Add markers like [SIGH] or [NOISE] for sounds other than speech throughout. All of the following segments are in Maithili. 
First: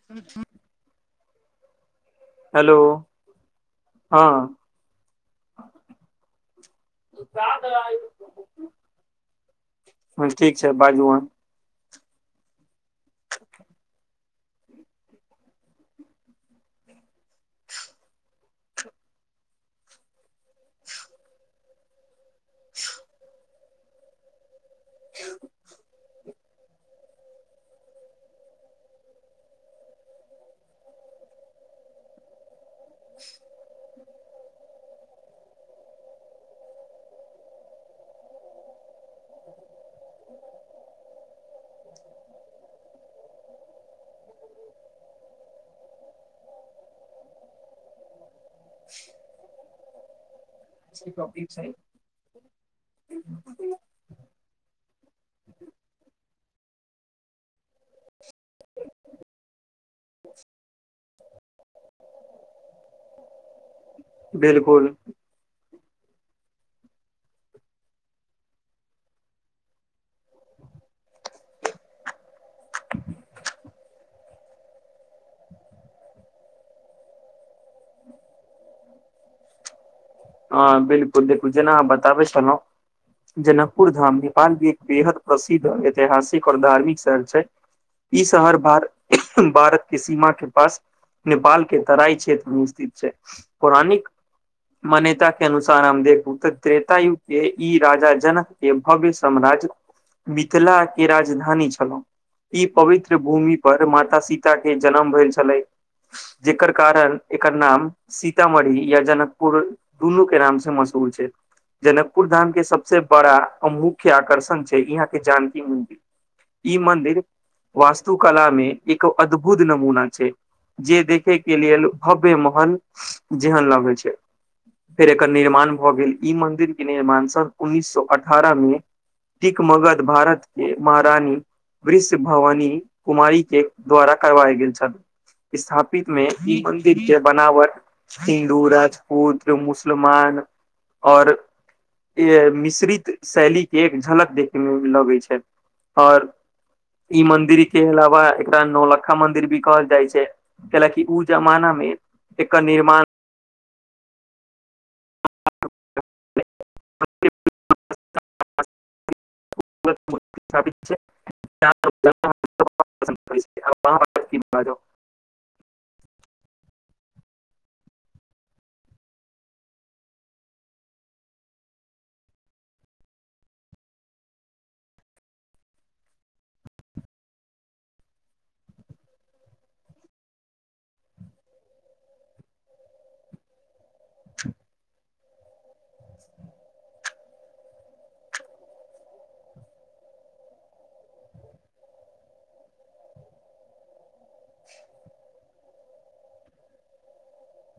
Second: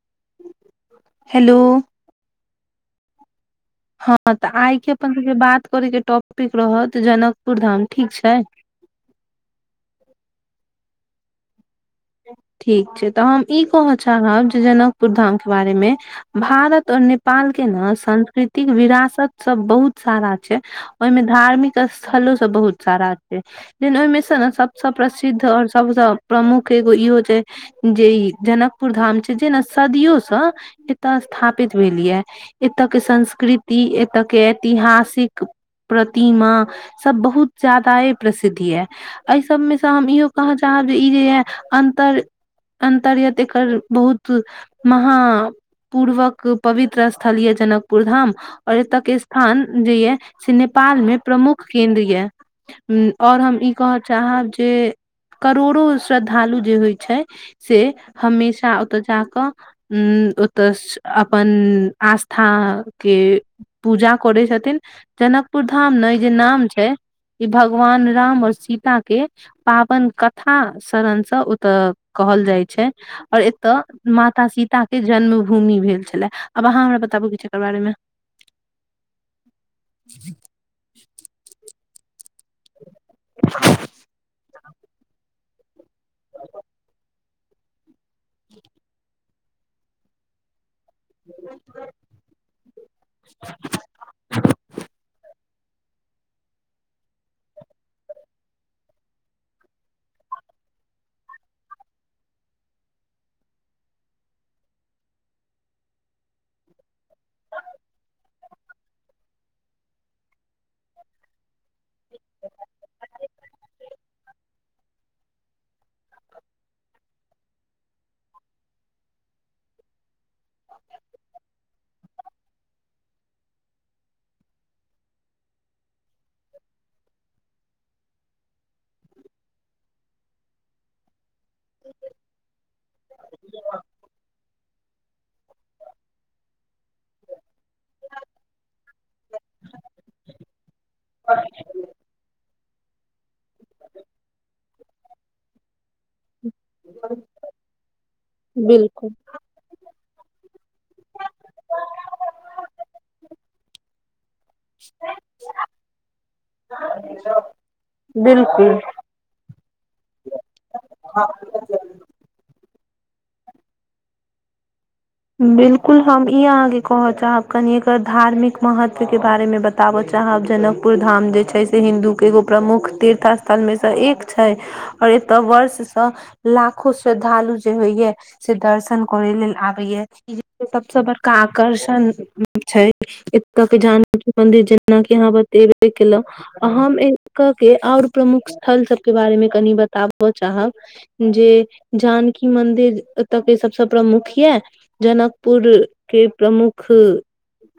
[INAUDIBLE] हेलो हेलो हँ तऽ आइ के अपन सबके बात करे के टॉपिक रहत जनकपुर धाम ठीक छै ठीक छै बाजू हऽ ठीक छै तऽ हम ई कह चाहब जे जनकपुर धामके बारेमे भारत और नेपाल के ने सांस्कृतिक विरासत सब बहुत सारा छै ओहिमे धार्मिक स्थलो बहुत सारा छै ओहिमे से ने सब प्रसिद्ध और सबस प्रमुख इहो छै जे ई जनकपुर धाम छै जे ने सदियोसँ एतय स्थापित भेल यै एतऽ के संस्कृति एतऽ के ऐतिहासिक प्रतिमा सब बहुत ज्यादा ही प्रसिद्ध यै एहि सभमे से हम इहो कहय चाहब जे ई जे यऽ अन्तर अन्तर यत एकर बहुत महा पूर्वक पवित्र स्थल यऽ जनकपुर धाम आर एत्त के स्थान जे या से ने नेपाल में प्रमुख केंन्द्र या और हम ई कह चाहब जे करोड़ो श्रद्धालु जे होइ छै से हमेशा ओतऽ जाकऽ ओतऽस अपन आस्था के पूजा करै छथिन बिलकुल जनक पुर धाम न ई जे नाम छै ई भगवान राम और सीता के पावन कथा शरणसँ ओतऽ कहल जाइ छै और एतय माता सीता के जन्म भूमि भेल छलै आब अहाँ हमरा बताबू किछु एकर बारे मे [INAUDIBLE] ह बिलकुल देखु जेना हम बताबै छलहुँं जनकपुर धाम नेपाल मे एक बेहद प्रसिद्ध ऐतिहासिक और धार्मिक शहर छै ई शहर भार भारत के सीमा के पास नेपाल के तराई क्षेत्र मे स्थित छै पौराणिक मान्यता के अनुसार हम देखू तऽ त्रेतायुग के ई राजा जनक के भव्य साम्राज्य मिथिलाके राजधानी छलहुँ ई पवित्र भूमि पर माता सीता के जनम भेल छलै जेकर कारण एकर नाम सीतामढ़ी या जनकपुर दुनू के नाम से मशहूर छै जनकपुर धाम के सबसे बड़ा आ मुख्य आकर्षण छै यहाँ के जानकी मंदिर ई मंदिर वास्तुकला में एक अद्भुत नमूना छै जे देखे के लेल भव्य महल जेहन लगै छै फेर एकर निर्माण भ गेल ई मंदिर के निर्माण सन उन्नीस सौ अठारह मे ठीक मगध भारत के महारानी वृष्य भवानी कुमारी के द्वारा करवाय गेल छल स्थापित मे ई मन्दिर के बनावट हिन्दू राजपूत मुसलमान और यै मिश्रित शैली के एक झलक देखे मे लगे छै और ई मंन्दिर के अलावा एकटा बिल्कुल नौलखा मंदिर भी कहल जाइ छै कयला कि उ जमाना में एकर निर्माण बिलकुल [UNINTELLIGIBLE] स्थापित छै [UNINTELLIGIBLE] बिल्कुल हम ई अहाँके कह चाहब कनि एकर धार्मिक महत्व के बारे मे बत ताबऽ चाहब जनकपुर धाम जे छै से हिन्दूके एगो प्रमुख तीर्थ स्थलमे सँ एक छै और एतय वर्ष सँ लाखो श्रद्धालु जे होइया से दर्शन करे लेल आबेया कियाकि ई सबसे बड़का आकर्षण छै एत्त के जानकी मन्दिर जेनाकि अहाँ बतेबे केलौं हम एत्तके और प्रमुख स्थल सबके बारेमे कनि बताबय चाहब जे जानकी मन्दिर एत्तके सबसे प्रमुख यऽ जनकपुर के प्रमुख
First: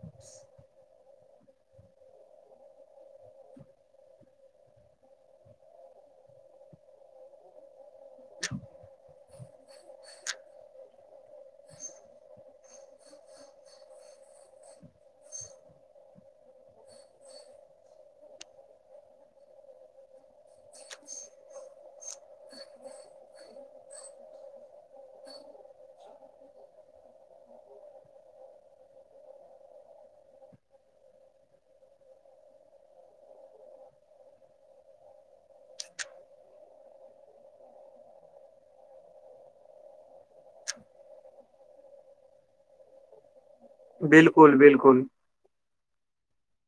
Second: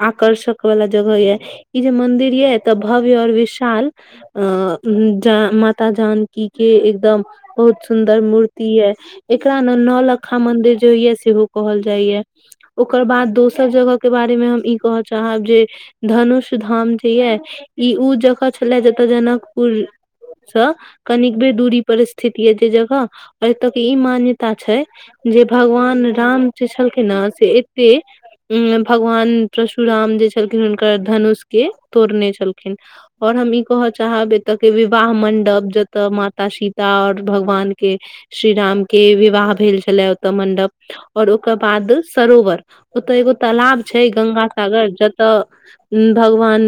आकर्षक वाला जगह ये ई जे मंदिर ये एतऽ भव्य और विशाल आ उंम्म माता जानकी के एकदम बहुत सुन्दर मूर्ति ये एकरा न नौ लक्खा मंदिर जे होइया सेहो कहल जाइये ओकर बाद दोसर जगह के बारे मे हम ई कह चाहब जे धनुष धाम जे ये ई उ जगह छेलए जतय जनकपुर सऽ कनिकबे दूरी पर स्थित ये जे जगह और एतय के ई मान्यता छै जे भगवान राम जे छलखिन नऽ से एत्तै उम्म भगवान परशुराम जे छलखिन हुनकर धनुष के तोड़ने छलखिन और हम ई कह चाहब एतऽ के विवाह मंडप जतऽ माता सीता और भगवान के श्रीराम के विवाह भेल छलै ओतऽ मंडप और ओकर बाद सरोवर ओतऽ एगो तालाब छै बिलकुल गंगासागर बिलकुल ज तऽ भगवान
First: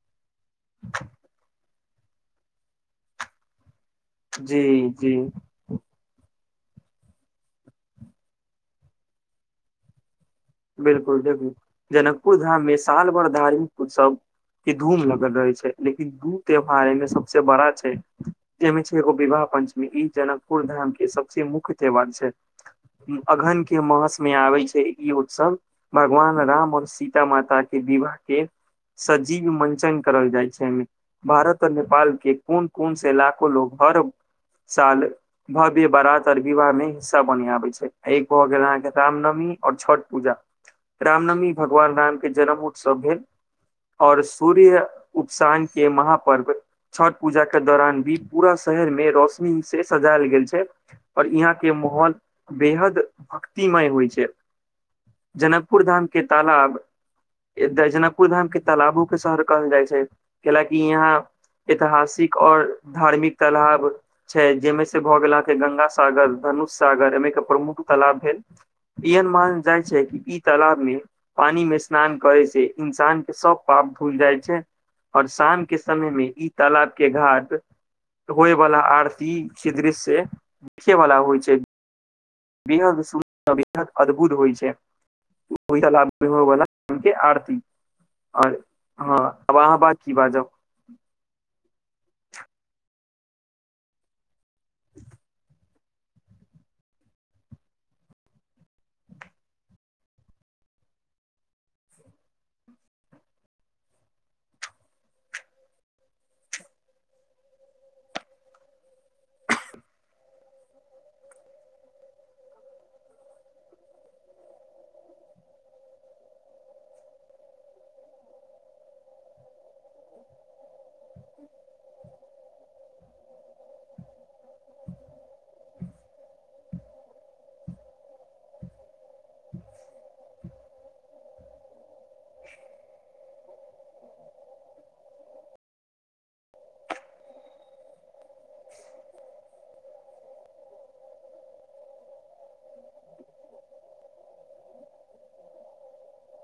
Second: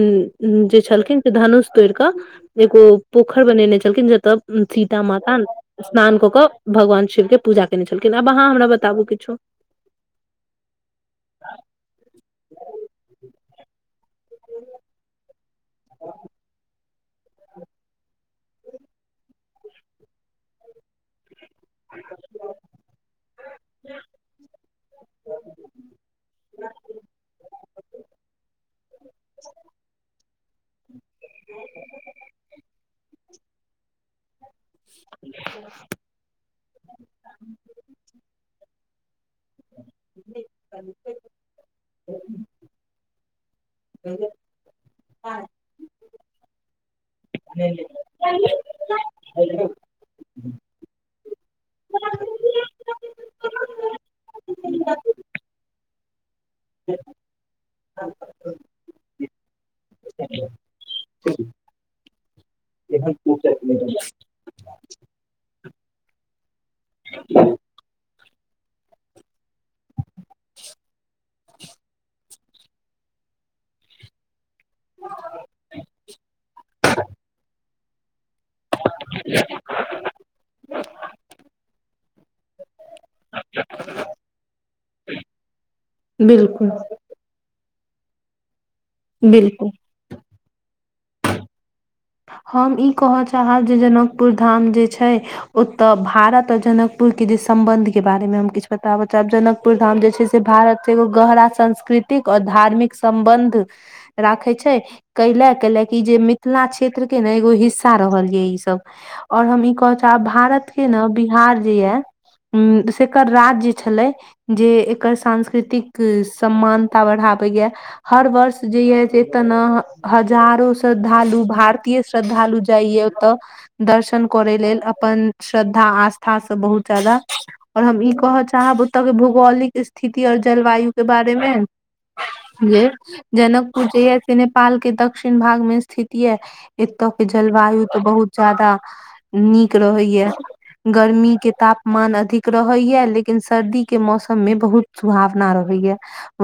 जे छलखिन से धनुष तोड़ि कऽ एगो पोखर बनेने छलखिन जतऽ जी सीता जी माता तहन स्नान कऽ कऽ भगवान शिवके पूजा केने छलखिन आब अहाँ हमरा बताबू किछो देखू देखू जनकपुर धाममे साल भर धार्मिक उत्सव कि धूम लगल रहे छै लेकिन दू त्योहार एहिमे सबसे बड़ा छै एहिमे छै एगो विवाह पंचमी ई जनकपुर धामके सब मुख्य त्यौहार छै अगहनके मासमे आबै छै ई उत्सव भगवान राम आओर सीता माताके विवाहके सजीव मंचन करल जाइ छैमे भारत आर नेपाल के कोन कोन से इला लोग हर साल भव्य बारात विवाहमे सब बढ़िया होइ छै आ एक भऽ गेल अहाँके राम नवमी और छठ पूजा रामनवमी भगवान राम के जन्म उत्सव भेल और सूर्य उपसान के महापर्व छठ पूजा के दौरान भी पूरा शहरमे रौश नी से सजायल गेल छै और इहाँ के माहौल बेहद भक्तिमय होइ छै जनकपुर धाम के तालाब जनकपुर धाम के तालाबो के शहर कहल जाइ छै कैलाकि इहाँ एतहासिक और धार्मिक तालाब छै जेमे से भऽ गेल अहाँके गंगासागर धनुषसागर एमेके प्रमुख तलाब भेल [UNINTELLIGIBLE] इन महान ज [UNINTELLIGIBLE] ई तालाब में पानी में स्नान करे से इंसान के सब पाप धूल जाइ छै आओर शाम के समयमे ई तालाब के घाट होएवाला आर- सी दृश्ये देखे वला होइ छै बेहद सुन्दर बेहद अद्भुत होइ छै बिल्कुल [UNINTELLIGIBLE] आरती आओर हँ आब बिल्कुल आहाँ की बाजब हम ई कहऽ चाहब जे जनकपुर धाम जे छै ओ तऽ भारत जनकपुर के जे सम्बंध के बारे मे हम किछु बताबऽ चाहब जनकपुर धाम जे से छै से भारत एगो गहरा सांस्कृतिक और धार्मिक सम्बन्ध राखे छै कैलाए कैलाए की जे मिथिला छै क्षेत्रके ने एगो हिस्सा रहल यै ई सब आओर हम ई कहऽ चाहब भारतके ने बिहार जे या हूँ से एकर राज्य छलै जे एकर सांस्कृतिक समानता बढ़ाबैया हर वर्ष जे य से एतऽ ने हजारो श्रद्धालु भार अतिए श्रद्धालु जाइया ओतऽ दर्शन करै लेल अपन श्रद्धा आस्थासँ बहुत ज्यादा आओर हम ई कहय चाहब ओतयके भौगोलिक स्थिति आओर जलवायुके बारेमे जे जनकपुर जे या से नेपाल के दक्षिण भागमे स्थिति याऽ एतय के जलवायु तऽ बहुत ज्यादा नीक रहैया गर्मी के तापमान अधिक रहैया लेकिन सर्दीके मौसममे बहुत सुभावना रहै या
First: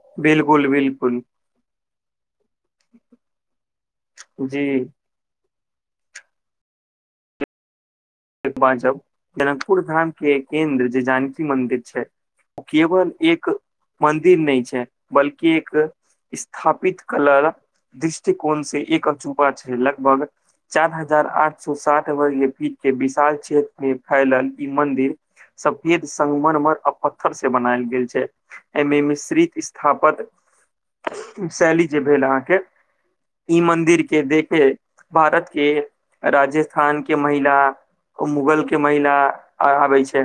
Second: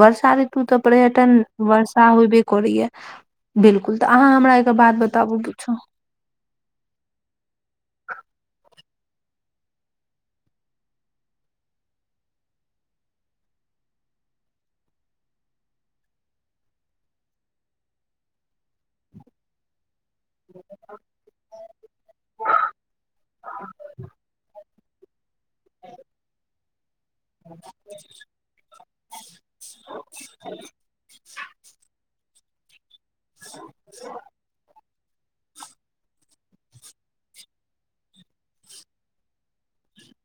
वर्षा ऋतु बिलकुल तऽ बिलकुल पर्यटन वर्षा होबे करैय बिल्कुल तऽ अहाँ हमरा जी एक बात बताबू पुछू बाजब जनकपुर धाम के एक केन्द्र जे जानकी मंदिर छै ओ केवल एक मन्दिर नहि छै बल्कि एक स्थापित कला दृष्टिकोण से एक अजु- पास छै लगभग चार हजार आठ सए साठ वर्गके पी के विशाल क्षेत्र मे फैलल ई मंदिर सफेद संगमरमर आ पत्थर से बनायल गेल छै एहिमे मे श्री स्थापद शैली जे भेल अहाँ के ई मन्दिर केँ देतै भारत के राजस्थान के महिला मुगल के महिला आर आबै छै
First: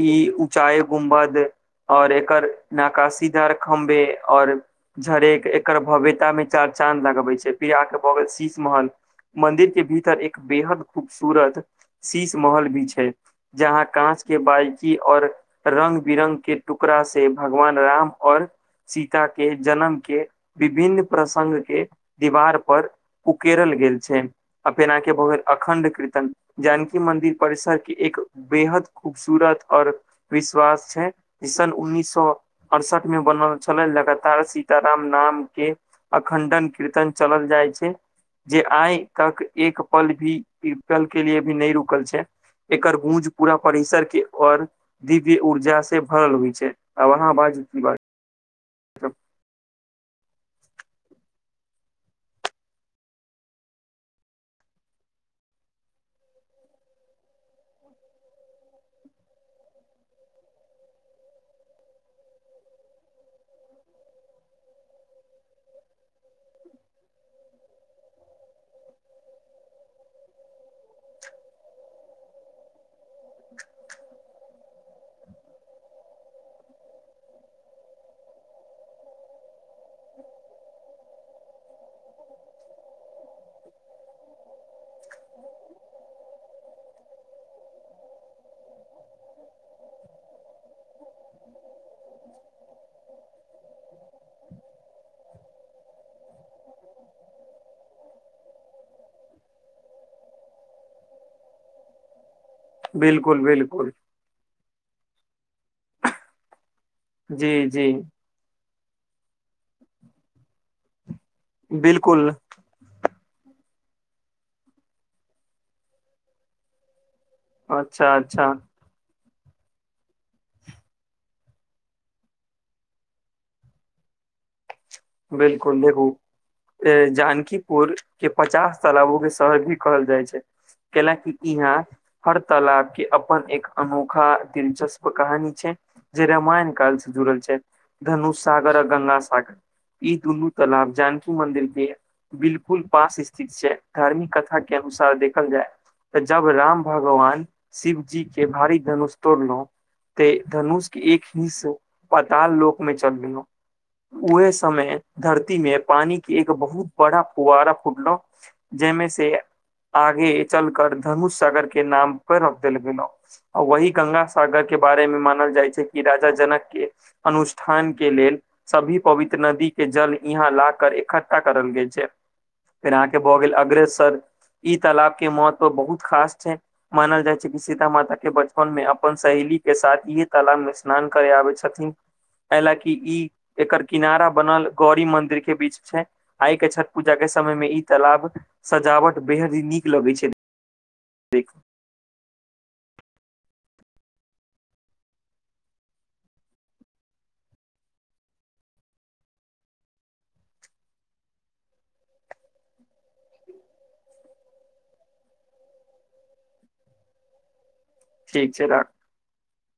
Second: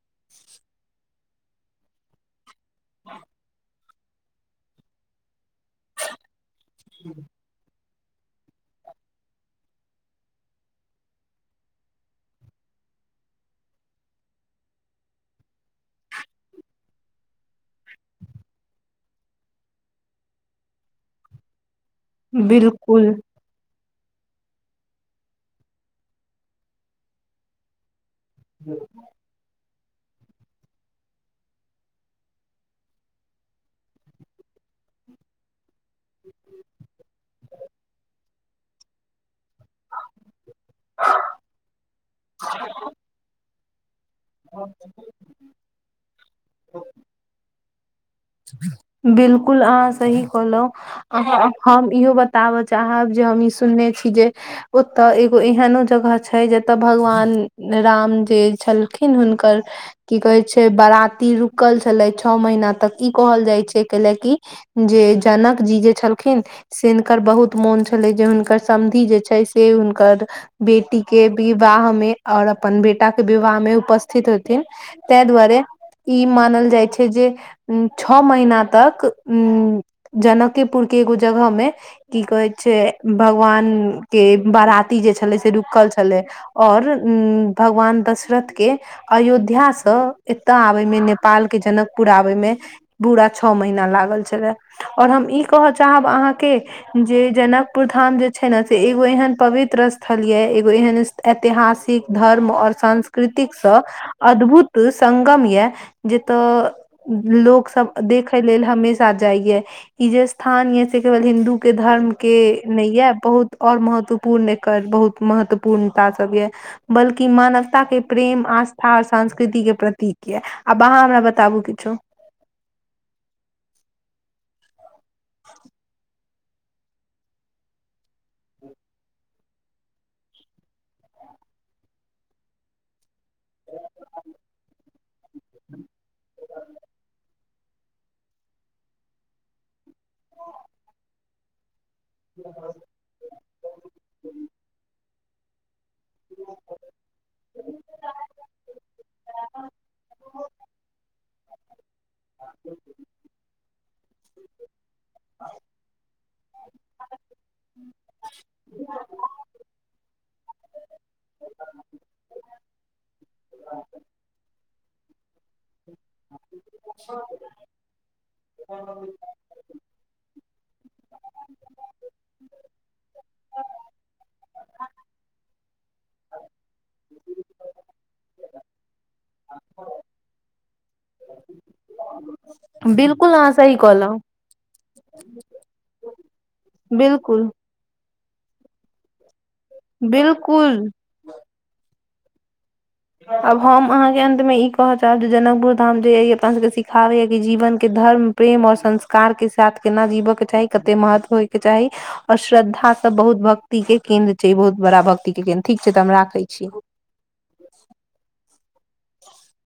ई ऊँचाइ गुम्बद आओर एकर नाकाशीदार खम्भे आओर झरेक एकर भव्यता मे चार चाँद लगबै छै पिया के भऽ गेल शीश महल मंदिर के भीतर एक बेहद खूबसूरत शीश महल भी छै जहाँ काँच केँ बारिकी आओर रंग बिरंग के टुकड़ा से भगवान राम आओर सीता केँ जन्म केँ विभिन्न प्रसंग केँ दीवार पर बिल्कुल उकेरल गेल छै आब जेना के भऽ गेल अखण्ड कीर्तन जानकी मन्दिर परिसर केँ एक बेहद खूबसूरत आओर विश्वास छै जे सन उन्नीस सौ अड़सठ मे बनल छलै लगातार सीताराम नाम केँ अखंडन कीर्तन चलल जाइ छै जे आइ तक एक पल भी विकल्प के लिए भी नहि रुकल छै एकर गूँज पूरा परिसर केँ आओर दीप ई ऊर्जा से भरल होइ छै आब अहाँ बाजू की बाज बिलकुल अहाँ सही कहलौं अहाँ आब हम इहो बताबय चाहब जे हम ई सुनने छी जे ओतय एगो एहनो जगह छै जतय भगवान राम जे छलखिन हुनकर की कहै छै बराती रूकल छलै छौ महीना तक ई कहल जाइ छै कैले की जे जनक जी जे छलखिन से हिनकर बहुत मोन छलै जे हुनकर समधि जे छै से हुनकर बेटी केँ विवाह मे आओर अपन बेटा केँ विवाह मे उपस्थित हेथिन तैँ दुआरे ई मानल जाइ छै जे उ छओ महीना तक जनकेपुर केँ एगो जगह मे कि कहै छै भगवान केँ बराती जे छलै से रुकल छलै आओर भगवान दशरथ केँ अयोध्या सँ एताय आबय मे नेपाल केँ जनकपुर आबय मे बूरा छओ महीना लागल छलए आओर हम ई कहय चाहब अहाँके जे जनकपुर धाम जे छै ने से एगो एहन पवित्र स्थल ये एगो एहन ऐतिहासिक धर्म आओर बिलकुल सांस्कृतिक सँ बिलकुल अद्भुत संगम यै जतऽ जी लोक सब जी देखय लेल हमेशा जाइ यै ई जे स्थान यै से केवल हिन्दू जे धर्म बिलकुल केँ नहि यै बहुत आओर महत्वपूर्ण एकर बहुत महत्वपूर्णता सब यै बल्कि मानवता केँ अच्छा प्रेम अच्छा आस था संस्कृतिक केँ प्रतीक यै आब अहाँ हमरा बताबु किछो बिलकुल देखू ए जानकीपुर केँ पचास तालाबो केँ शहर भी कहल जाय छै कियै कि इहाँ हर तालाब केँ अप न एक अनोखा दिलचस्प कहानी छै जे रामायण काल से जुड़ल छै धनुष सागर आ गङ्गा सागर ई दुनू तालब जानकी मन्दिर केँ बिलकुल पास स्थित छै धार्मिक कथा केँ अनुसार देखल जाय जब राम भगवान शिवजी केँ भारी धनुष तोड़लो ते धनुष केँ एक हिस पताल लोक मे चल गेलह उहेसे मे धरती मे पानी के एक बहुत बड़ा फुवारा फुटलो जहि मे से आगे चल कर धनुष सागर के नाम पर रख देल गेलो वही गंगा साागर के बारे मे मानल जाइत छै कि राजा जनक केँ अनुष्ठान केँ लेल सभी पवि नदी केँ जल यहाँ लाकर इखठ्ठा करल गेल छै फेर अहाँके भऽ गेल अग्रसर ई तालाब के महत्व बहुत खास छै मानल जाय छै कि सीता माता के बच पन मे अपन सहेली के साथ इहे तालाब मे स्नान करे आबे छथिन एलाकि ई बिलकुल अहाँ सही एकर कहलौ किनारा बनल गौरी मंन्दिर के बीच छै आइ के छठ पूजा के बिल्कुल समय मे ई तलाब सजावट बेहद नीक बिल्कुल ठीक आब हम अहाँके अन्तमे ई कहय चाहब जे जनकपुर धाम जे यइ अपना सभके सिखाबैए कि जीवनके धर्म प्रेम और संस्कार के साथ केना जीवय के चाही कते महत्व होय के चाही ओर श्रद्धा सब बहुत भक्ति के केन्द्र छै बहुत बड़ा भक्ति के केन्द्र ठीक छै तऽ हम राखै छी ठीक छै राख [UNINTELLIGIBLE]